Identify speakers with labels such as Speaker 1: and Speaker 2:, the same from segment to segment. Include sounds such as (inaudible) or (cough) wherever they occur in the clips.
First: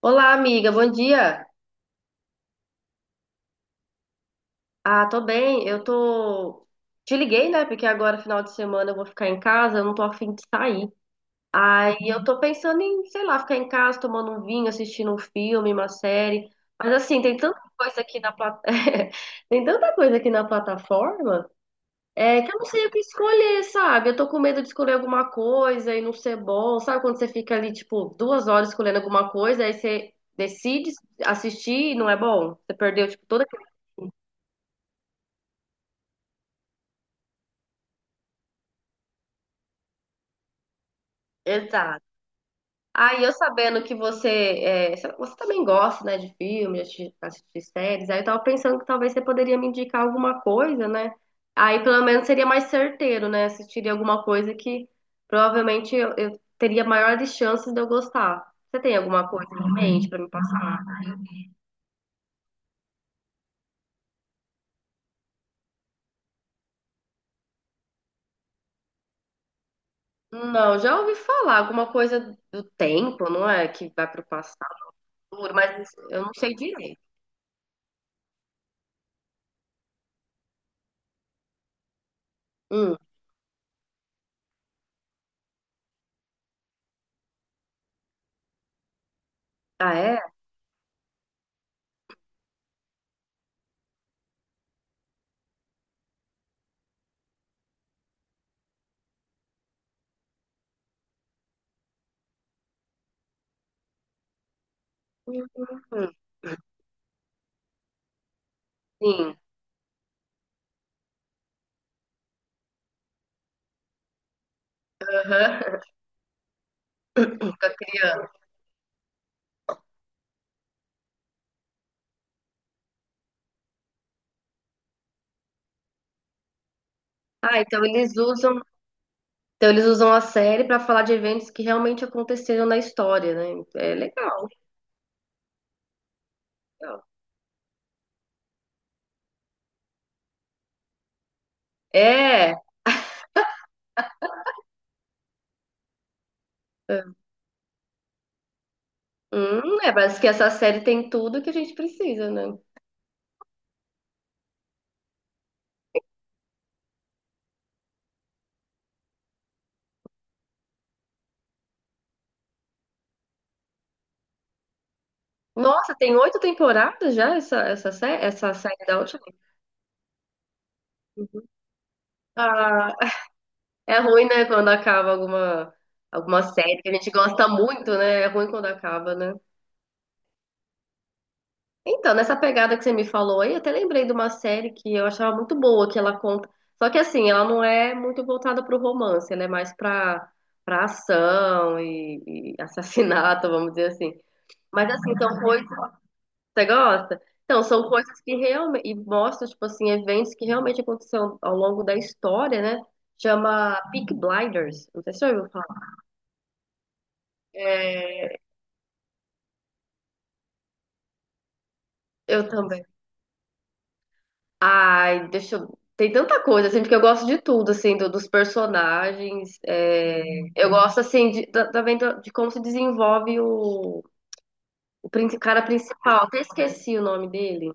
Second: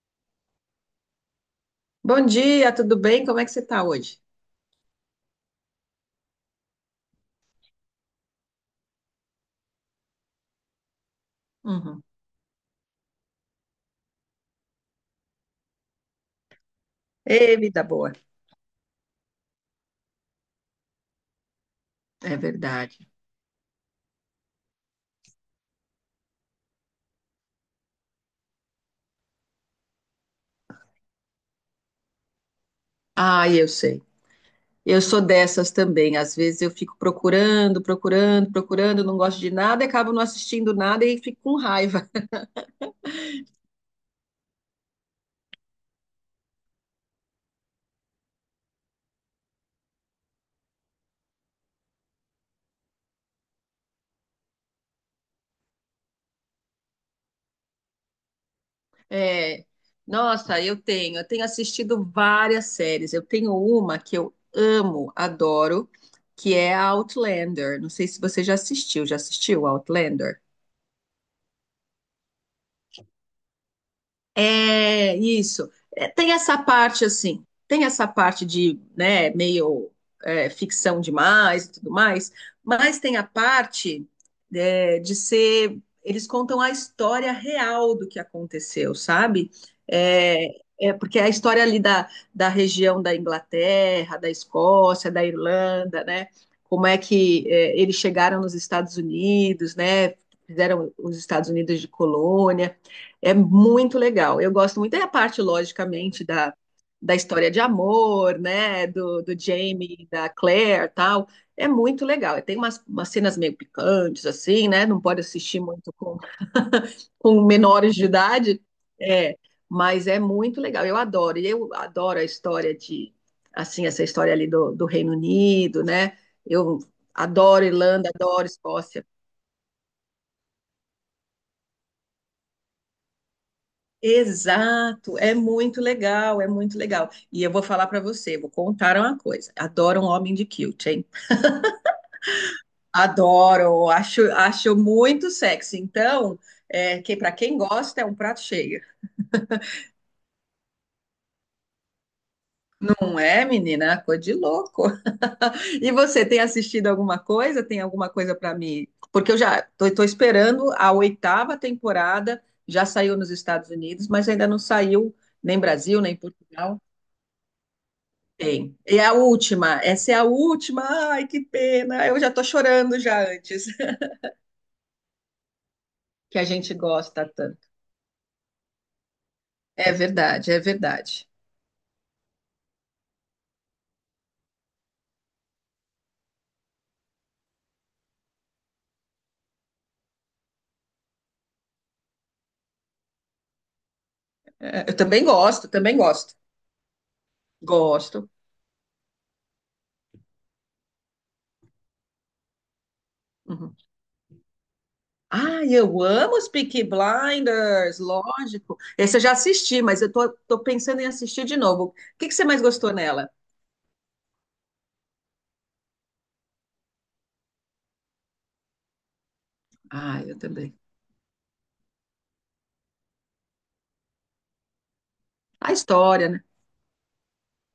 Speaker 1: Olá, amiga, bom dia.
Speaker 2: Bom dia, tudo bem? Como é que você está hoje?
Speaker 1: Ah, tô bem. Eu tô. Te liguei, né? Porque agora, final de semana, eu vou ficar em casa, eu não tô a fim de sair. Aí
Speaker 2: Uhum.
Speaker 1: eu tô pensando em, sei lá, ficar em casa tomando um vinho, assistindo um filme, uma série. Mas assim, tem
Speaker 2: Ei,
Speaker 1: tanta
Speaker 2: vida
Speaker 1: coisa
Speaker 2: boa.
Speaker 1: aqui na plat... (laughs) tem tanta coisa aqui na plataforma,
Speaker 2: É
Speaker 1: é, que eu não sei o
Speaker 2: verdade.
Speaker 1: que escolher, sabe? Eu tô com medo de escolher alguma coisa e não ser bom. Sabe quando você fica ali, tipo, 2 horas escolhendo alguma coisa, aí você decide assistir e não é bom? Você perdeu, tipo, toda.
Speaker 2: Ah, eu sei. Eu sou dessas também. Às vezes eu fico procurando, procurando, procurando, não gosto de nada, e acabo não assistindo nada e fico com
Speaker 1: Exato.
Speaker 2: raiva. (laughs)
Speaker 1: Aí eu sabendo que você, é, sei lá, você também gosta, né, de filme, de assistir séries, aí eu tava pensando que talvez você poderia me indicar alguma coisa, né? Aí pelo menos seria mais certeiro, né? Assistiria alguma coisa que provavelmente eu teria maiores chances de eu gostar. Você tem alguma coisa
Speaker 2: É.
Speaker 1: em mente pra me
Speaker 2: Nossa, eu
Speaker 1: passar?
Speaker 2: tenho, eu tenho assistido várias séries. Eu tenho uma que eu amo, adoro, que é a Outlander. Não sei se você já assistiu. Já assistiu Outlander?
Speaker 1: Não, já ouvi falar alguma coisa do tempo, não é? Que vai pro passado,
Speaker 2: É isso.
Speaker 1: mas
Speaker 2: É,
Speaker 1: eu não
Speaker 2: tem
Speaker 1: sei
Speaker 2: essa
Speaker 1: direito.
Speaker 2: parte assim, tem essa parte de, né, meio ficção demais e tudo mais,
Speaker 1: Hum.
Speaker 2: mas tem a parte de ser, eles contam a história real do que aconteceu, sabe?
Speaker 1: Ah, é?
Speaker 2: É, é porque é a história ali da região da Inglaterra, da Escócia, da Irlanda, né? Como é que é, eles chegaram nos Estados Unidos, né? Fizeram os Estados Unidos de colônia. É muito legal. Eu gosto muito da parte,
Speaker 1: Hum,
Speaker 2: logicamente, da história de amor, né?
Speaker 1: sim.
Speaker 2: Do Jamie, da Claire, tal. É muito legal. Tem umas cenas meio picantes, assim, né? Não pode assistir
Speaker 1: Aham. (laughs)
Speaker 2: muito com
Speaker 1: Com a
Speaker 2: menores de
Speaker 1: criança.
Speaker 2: idade. É, mas é muito legal. Eu adoro. E eu adoro a história de, assim, essa história ali do Reino Unido, né? Eu
Speaker 1: Ah,
Speaker 2: adoro Irlanda, adoro Escócia.
Speaker 1: então eles usam a série para falar de eventos que realmente aconteceram na história, né? É legal,
Speaker 2: Exato, é muito legal, é muito
Speaker 1: legal.
Speaker 2: legal. E eu vou falar para você, vou contar uma coisa. Adoro um homem de quilt, hein?
Speaker 1: É,
Speaker 2: Adoro, acho muito sexy. Então, que para quem gosta é um prato cheio.
Speaker 1: é, parece que essa série tem tudo que a gente precisa, né?
Speaker 2: Não é, menina? Coisa de louco. E você tem assistido alguma coisa? Tem alguma coisa para mim? Porque eu já tô esperando a oitava temporada, já saiu nos Estados Unidos, mas ainda não saiu nem
Speaker 1: Nossa,
Speaker 2: Brasil, nem
Speaker 1: tem oito
Speaker 2: Portugal.
Speaker 1: temporadas já essa série, essa
Speaker 2: Tem.
Speaker 1: série da
Speaker 2: E a
Speaker 1: última.
Speaker 2: última, essa é a última. Ai, que pena. Eu já tô
Speaker 1: Ah,
Speaker 2: chorando já antes.
Speaker 1: é
Speaker 2: (laughs)
Speaker 1: ruim, né, quando acaba alguma
Speaker 2: Que
Speaker 1: alguma
Speaker 2: a gente
Speaker 1: série que a gente
Speaker 2: gosta
Speaker 1: gosta
Speaker 2: tanto.
Speaker 1: muito, né? É ruim quando acaba, né?
Speaker 2: É verdade, é verdade.
Speaker 1: Então, nessa pegada que você me falou aí, eu até lembrei de uma série que eu achava muito boa, que ela conta. Só que assim, ela não é muito voltada para o romance, ela é mais para ação e assassinato, (laughs) vamos dizer assim.
Speaker 2: É,
Speaker 1: Mas
Speaker 2: eu
Speaker 1: assim,
Speaker 2: também
Speaker 1: são coisas.
Speaker 2: gosto, também gosto.
Speaker 1: Você gosta? Então, são coisas
Speaker 2: Gosto.
Speaker 1: que realmente. E mostra, tipo assim, eventos que realmente aconteceram ao longo da história, né? Chama
Speaker 2: Uhum.
Speaker 1: Peak Blinders. Não sei se você já ouviu falar.
Speaker 2: Ai, eu amo os Peaky Blinders,
Speaker 1: É,
Speaker 2: lógico. Esse eu já assisti, mas eu tô pensando em assistir de novo. O que que você
Speaker 1: eu
Speaker 2: mais
Speaker 1: também.
Speaker 2: gostou nela?
Speaker 1: Ai, deixa eu. Tem tanta coisa, assim, porque eu gosto de tudo, assim, dos personagens.
Speaker 2: Ai, eu
Speaker 1: Eu
Speaker 2: também.
Speaker 1: gosto, assim, também de como se desenvolve o cara
Speaker 2: A
Speaker 1: principal.
Speaker 2: história,
Speaker 1: Até
Speaker 2: né?
Speaker 1: esqueci o nome dele.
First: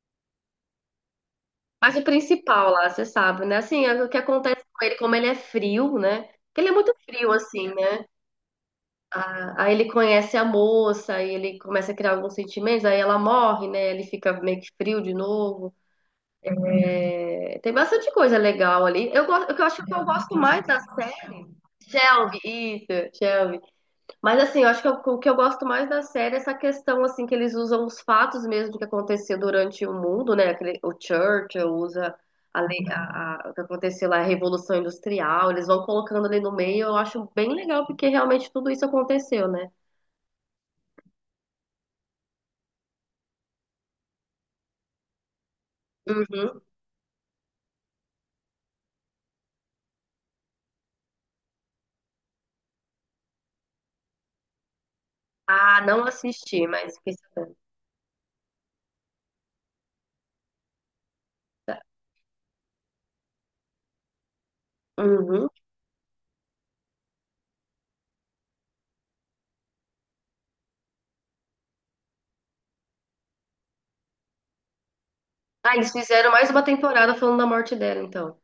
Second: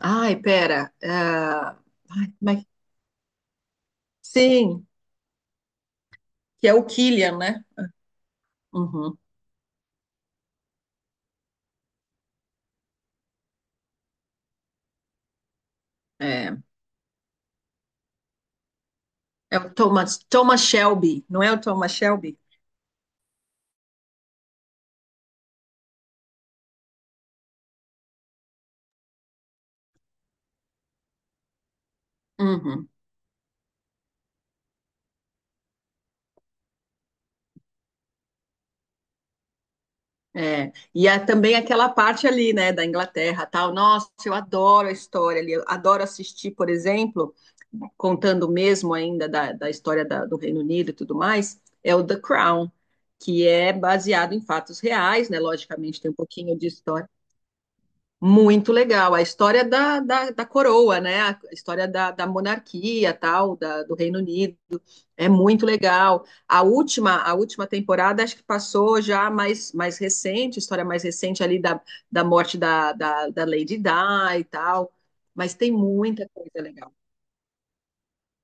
Speaker 2: Ai, pera.
Speaker 1: Mas o
Speaker 2: Ai, como é que-
Speaker 1: principal lá, você sabe, né? Assim, é o que acontece com
Speaker 2: Sim,
Speaker 1: ele, como ele é frio, né? Porque
Speaker 2: que
Speaker 1: ele é
Speaker 2: é o
Speaker 1: muito frio,
Speaker 2: Killian, né?
Speaker 1: assim, né?
Speaker 2: Uhum.
Speaker 1: a Aí ele conhece a moça, aí ele começa a criar alguns sentimentos, aí ela morre, né? Ele fica meio que frio de novo.
Speaker 2: É.
Speaker 1: É, tem bastante coisa legal ali. Eu gosto, o
Speaker 2: É
Speaker 1: que eu
Speaker 2: o
Speaker 1: acho que eu
Speaker 2: Thomas,
Speaker 1: gosto
Speaker 2: Thomas
Speaker 1: mais da
Speaker 2: Shelby, não
Speaker 1: série,
Speaker 2: é o Thomas Shelby?
Speaker 1: Shelby, isso, Shelby. Mas assim, eu acho o que eu gosto mais da série é essa questão assim que eles usam os fatos mesmo do que aconteceu durante o mundo, né? Aquele, o Churchill usa a, lei-
Speaker 2: Uhum,
Speaker 1: a- o que aconteceu lá, a Revolução Industrial, eles vão colocando ali no meio, eu acho bem legal porque realmente tudo isso aconteceu, né?
Speaker 2: é. E é também aquela parte ali, né, da Inglaterra, tal. Nossa, eu adoro a história ali, eu adoro assistir,
Speaker 1: Uhum.
Speaker 2: por exemplo, contando mesmo ainda da história da- do Reino Unido e tudo mais, é o The Crown, que é baseado em fatos reais, né?
Speaker 1: Ah,
Speaker 2: Logicamente
Speaker 1: não
Speaker 2: tem um pouquinho
Speaker 1: assisti,
Speaker 2: de
Speaker 1: mas
Speaker 2: história.
Speaker 1: fiquei sabendo.
Speaker 2: Muito legal. A história da coroa, né? A
Speaker 1: Tá.
Speaker 2: história da monarquia, tal, da, do Reino Unido. É
Speaker 1: Uhum.
Speaker 2: muito legal. A última temporada, acho que passou já mais, mais recente, história mais recente ali da morte da Lady Di e tal. Mas tem
Speaker 1: Ah, eles
Speaker 2: muita
Speaker 1: fizeram mais
Speaker 2: coisa
Speaker 1: uma
Speaker 2: legal.
Speaker 1: temporada falando da morte dela, então.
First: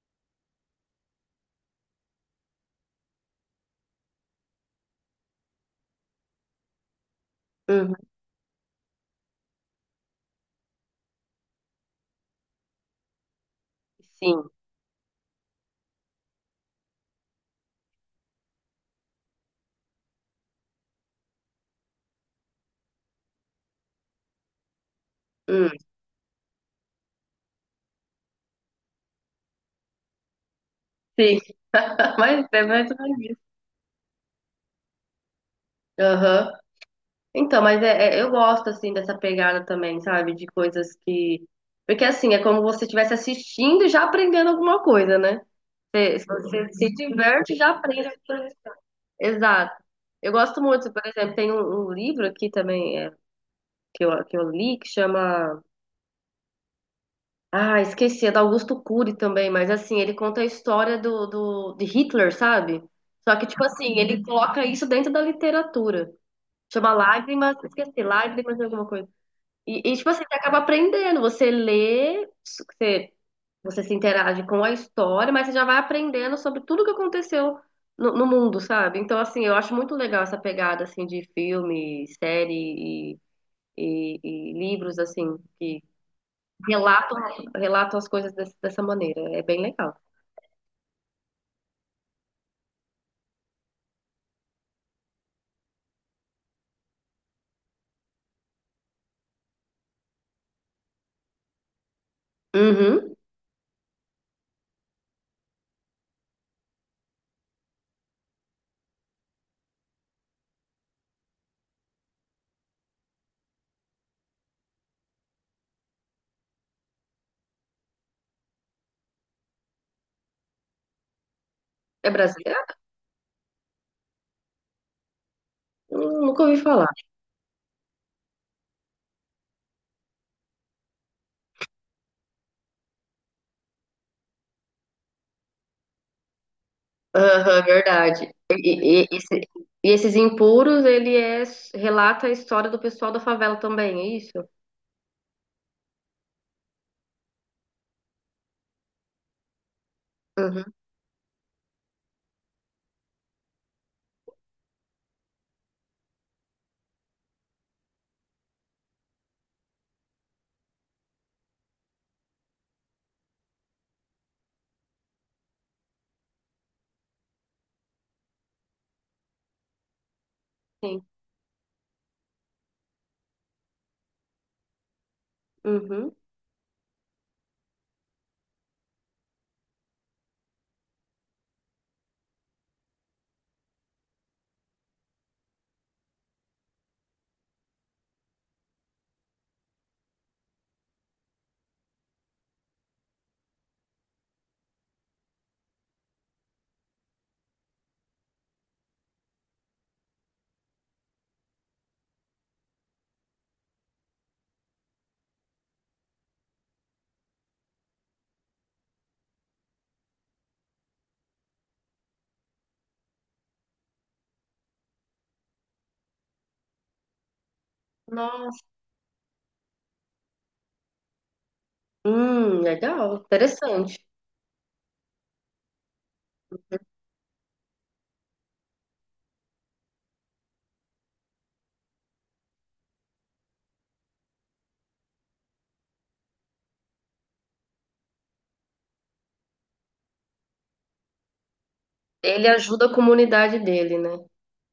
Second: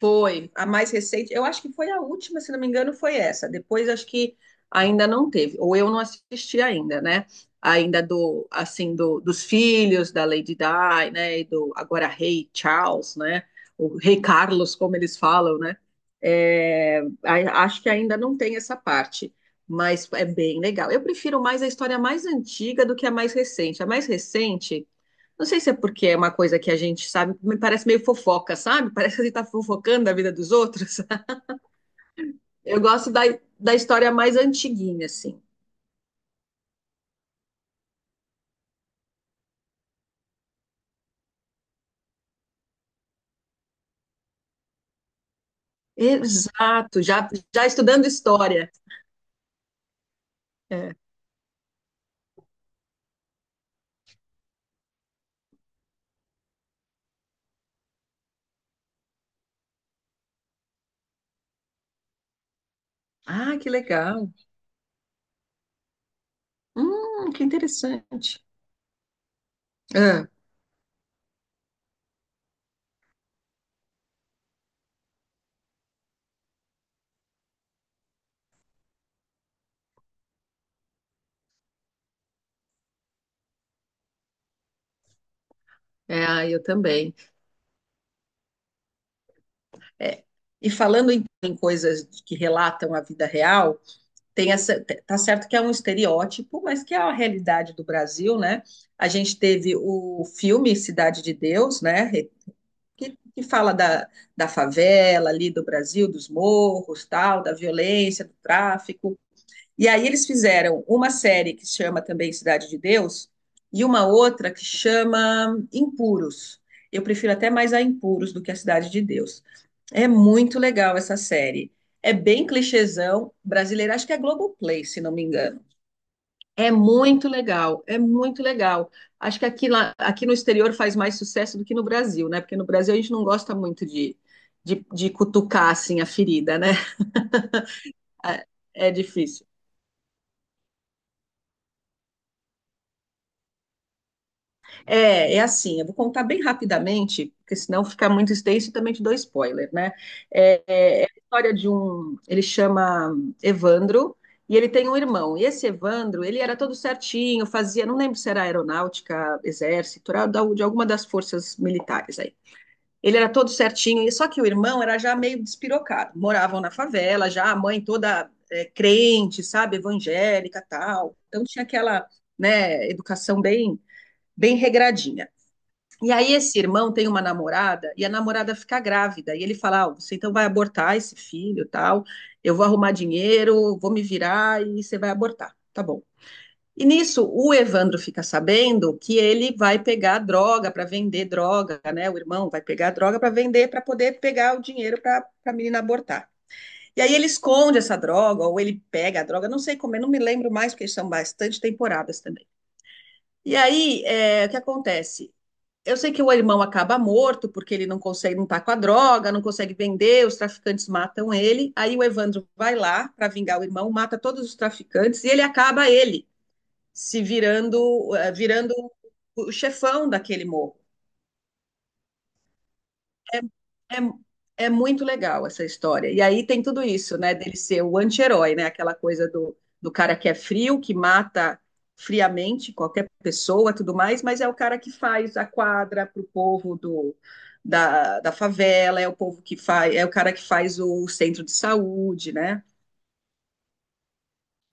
Speaker 2: Foi a mais recente, eu acho que foi a última, se não me engano, foi essa. Depois acho que ainda não teve, ou eu não assisti ainda, né?
Speaker 1: Uhum.
Speaker 2: Ainda do assim do, dos filhos da Lady Di, né? E do agora Rei Charles, né? O Rei
Speaker 1: Sim,
Speaker 2: Carlos, como eles falam, né? É, a- acho que ainda não tem essa parte, mas é bem legal. Eu prefiro mais a história mais antiga do que a mais recente. A mais recente não sei
Speaker 1: hum,
Speaker 2: se é porque é uma coisa que a gente sabe, me parece meio fofoca, sabe? Parece que a gente tá fofocando a vida dos outros. (laughs) Sabe?
Speaker 1: sim, (laughs) mas é
Speaker 2: Eu
Speaker 1: mais ou
Speaker 2: gosto
Speaker 1: menos
Speaker 2: da,
Speaker 1: isso.
Speaker 2: da história mais antiguinha, assim.
Speaker 1: Aham. Então, mas eu gosto, assim, dessa pegada também, sabe? De coisas que. Porque, assim, é como se você estivesse assistindo e já aprendendo alguma coisa, né? Se você se
Speaker 2: Exato,
Speaker 1: diverte,
Speaker 2: já
Speaker 1: já aprende.
Speaker 2: estudando
Speaker 1: Alguma coisa.
Speaker 2: história.
Speaker 1: Exato. Eu gosto muito,
Speaker 2: É.
Speaker 1: por exemplo, tem um livro aqui também que eu, li que chama. Ah, esqueci, é do Augusto Cury também, mas assim, ele conta a história de Hitler, sabe? Só que,
Speaker 2: Ah,
Speaker 1: tipo
Speaker 2: que
Speaker 1: assim, ele
Speaker 2: legal.
Speaker 1: coloca isso dentro da literatura. Chama
Speaker 2: Que
Speaker 1: Lágrimas, esqueci,
Speaker 2: interessante.
Speaker 1: Lágrimas de alguma coisa. E, tipo assim,
Speaker 2: Ah,
Speaker 1: você acaba aprendendo, você lê, você se interage com a história, mas você já vai aprendendo sobre tudo que aconteceu no mundo, sabe? Então, assim, eu acho muito legal essa pegada, assim, de filme, série e livros, assim, que
Speaker 2: é, ah, eu também.
Speaker 1: relatam, relatam as coisas dessa maneira. É bem legal.
Speaker 2: É. E falando em, em coisas que relatam a vida real, tem essa, te- tá certo que é um estereótipo, mas que é a realidade do Brasil, né? A gente teve o filme Cidade de Deus, né?
Speaker 1: Uhum.
Speaker 2: Que fala da, da favela ali do Brasil, dos morros, tal, da violência, do tráfico. E aí eles fizeram uma série que chama também Cidade de Deus e uma outra que chama Impuros. Eu prefiro até mais a Impuros do que a Cidade de Deus. É muito legal essa série.
Speaker 1: É
Speaker 2: É bem
Speaker 1: brasileira?
Speaker 2: clichêzão brasileiro, acho que é Globoplay, se não me engano.
Speaker 1: Nunca ouvi
Speaker 2: É
Speaker 1: falar.
Speaker 2: muito legal, é muito legal. Acho que aqui, lá, aqui no exterior faz mais sucesso do que no Brasil, né? Porque no Brasil a gente não gosta muito de cutucar assim a ferida, né?
Speaker 1: Aham, verdade.
Speaker 2: (laughs) É
Speaker 1: E, e- e esse-
Speaker 2: difícil.
Speaker 1: e esses impuros, ele é, relata a história do pessoal da favela também, é isso?
Speaker 2: É, é assim, eu vou contar bem rapidamente, porque senão ficar muito extenso e também te dou spoiler, né? É,
Speaker 1: Uhum,
Speaker 2: é a história de um. Ele chama Evandro e ele tem um irmão. E esse Evandro, ele era todo certinho, fazia, não lembro se era aeronáutica, exército, era da- de alguma das forças militares aí. Ele era todo certinho, e só que o irmão era já meio despirocado. Moravam na favela, já a mãe toda é, crente, sabe, evangélica,
Speaker 1: sim.
Speaker 2: tal. Então tinha aquela, né, educação bem regradinha. E
Speaker 1: Uhum.
Speaker 2: aí esse irmão tem uma namorada e a namorada fica grávida e ele fala: ah, "Você então vai abortar esse filho, tal. Eu vou arrumar dinheiro, vou me virar e você vai abortar". Tá bom. E nisso, o Evandro fica sabendo que ele vai pegar droga para vender droga, né? O irmão vai pegar droga para vender, para poder pegar o dinheiro para a menina abortar. E aí ele esconde essa droga, ou ele pega a droga, não sei como, eu não me lembro mais, porque são bastante temporadas também. E aí, é, o que acontece? Eu sei que o irmão acaba morto, porque ele não consegue, não tá com a droga, não consegue vender, os traficantes matam ele. Aí o Evandro vai lá para vingar o irmão, mata todos os traficantes e ele acaba ele se virando,
Speaker 1: Nossa.
Speaker 2: virando o chefão daquele morro.
Speaker 1: Legal,
Speaker 2: É,
Speaker 1: interessante.
Speaker 2: é, é muito legal essa história. E aí tem tudo isso, né? Dele ser o anti-herói, né? Aquela coisa do, do cara que é frio, que mata friamente qualquer pessoa, tudo mais, mas é o cara que faz a quadra para o povo do, da, da favela, é o povo que faz, é o cara que faz o centro de saúde,
Speaker 1: Ele
Speaker 2: né?
Speaker 1: ajuda a comunidade dele, né?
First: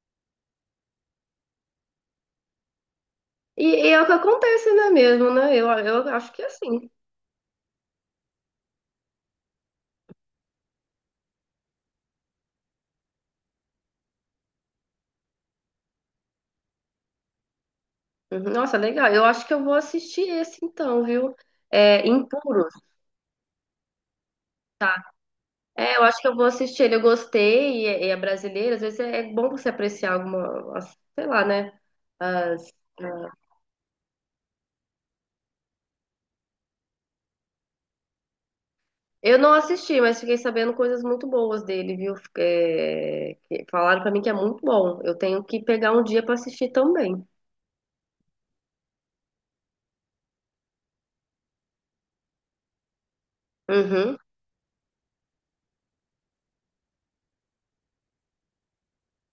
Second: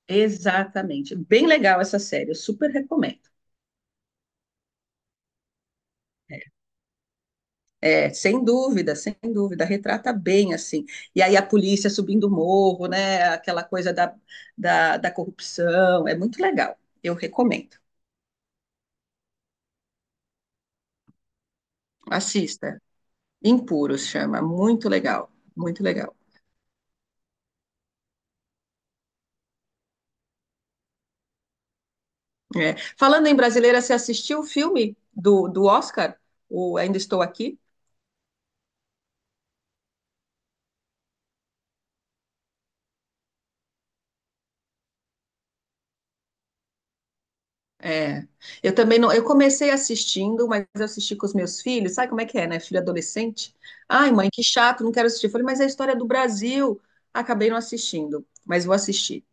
Speaker 2: Exatamente. Bem legal essa série, eu super recomendo.
Speaker 1: E é o que acontece, né, mesmo, né? Eu acho que é assim.
Speaker 2: É, sem dúvida, sem dúvida, retrata bem assim. E aí a polícia subindo o morro, né? Aquela coisa da corrupção, é muito legal. Eu recomendo.
Speaker 1: Uhum, nossa, legal. Eu acho que eu vou assistir esse então, viu? É, Impuros.
Speaker 2: Assista. Impuros chama, muito legal, muito
Speaker 1: É, eu
Speaker 2: legal.
Speaker 1: acho que eu vou assistir ele, eu gostei, e é brasileiro, às vezes é bom você apreciar alguma, sei lá, né? As-
Speaker 2: É. Falando
Speaker 1: ah,
Speaker 2: em brasileira, você assistiu o filme do, do Oscar? O Ainda Estou Aqui?
Speaker 1: eu não assisti, mas fiquei sabendo coisas muito boas dele, viu? É, que falaram pra mim que é muito bom. Eu tenho que pegar um dia pra assistir também.
Speaker 2: É, eu também não. Eu comecei assistindo, mas eu assisti com os meus filhos. Sabe como é que é, né? Filho adolescente. Ai,
Speaker 1: Uhum.
Speaker 2: mãe, que chato, não quero assistir. Eu falei, mas é a história do Brasil. Acabei não assistindo, mas vou assistir.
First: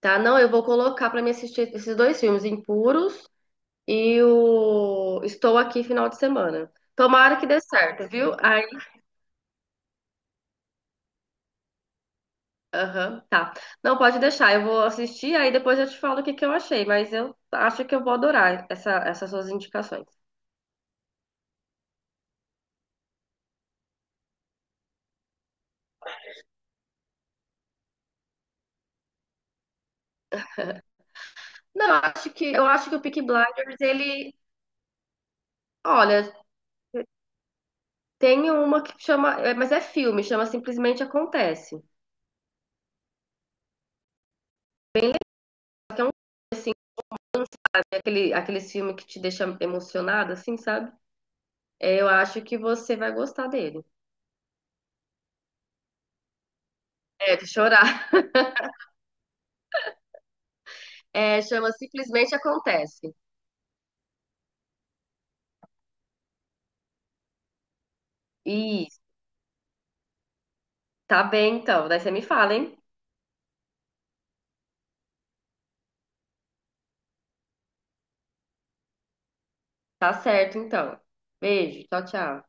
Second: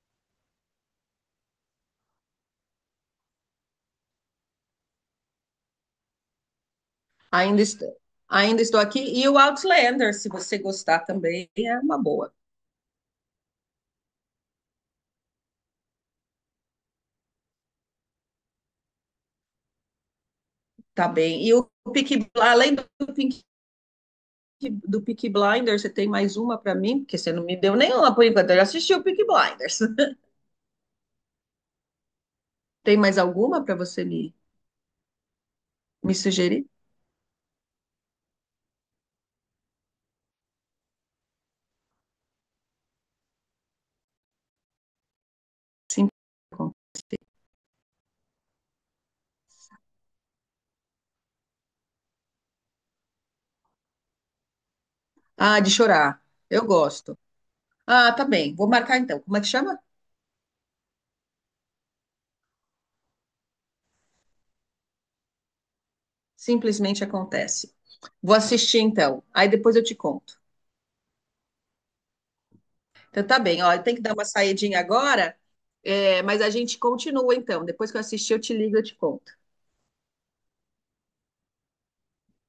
Speaker 1: Tá, não, eu vou colocar pra me assistir esses dois filmes, Impuros e o Estou Aqui Final de Semana. Tomara que dê
Speaker 2: Ainda estou,
Speaker 1: certo, viu?
Speaker 2: ainda
Speaker 1: Aí,
Speaker 2: estou aqui. E o Outlander, se você gostar também, é uma boa.
Speaker 1: aham, tá. Não, pode deixar, eu vou assistir, aí depois eu te falo o que que eu achei, mas eu acho que eu vou adorar essa, essas suas indicações.
Speaker 2: Tá bem. E o Peaky, além Peaky, do Peaky Blinders, você tem mais uma para mim? Porque você não me deu nenhuma por enquanto. Eu já assisti o Peaky Blinders. (laughs)
Speaker 1: Não, eu acho
Speaker 2: Tem
Speaker 1: que o
Speaker 2: mais
Speaker 1: Peaky
Speaker 2: alguma para
Speaker 1: Blinders,
Speaker 2: você me,
Speaker 1: ele,
Speaker 2: me
Speaker 1: olha,
Speaker 2: sugerir?
Speaker 1: tem uma que chama, é, mas é filme, chama Simplesmente Acontece.
Speaker 2: Sim.
Speaker 1: É aquele, aqueles filmes que te deixa emocionado, assim, sabe? É, eu acho que você vai gostar dele.
Speaker 2: Ah, de chorar. Eu gosto.
Speaker 1: É, de chorar.
Speaker 2: Ah,
Speaker 1: (laughs)
Speaker 2: tá bem. Vou marcar então. Como é que chama?
Speaker 1: É, chama Simplesmente Acontece.
Speaker 2: Simplesmente acontece. Vou assistir
Speaker 1: Isso,
Speaker 2: então. Aí depois eu te conto.
Speaker 1: tá bem então. Daí você me fala, hein?
Speaker 2: Então tá bem. Ó, eu tenho que dar uma saidinha agora, é, mas a gente continua então. Depois que eu assistir, eu te ligo e eu te conto.
Speaker 1: Tá certo, então. Beijo, tchau, tchau.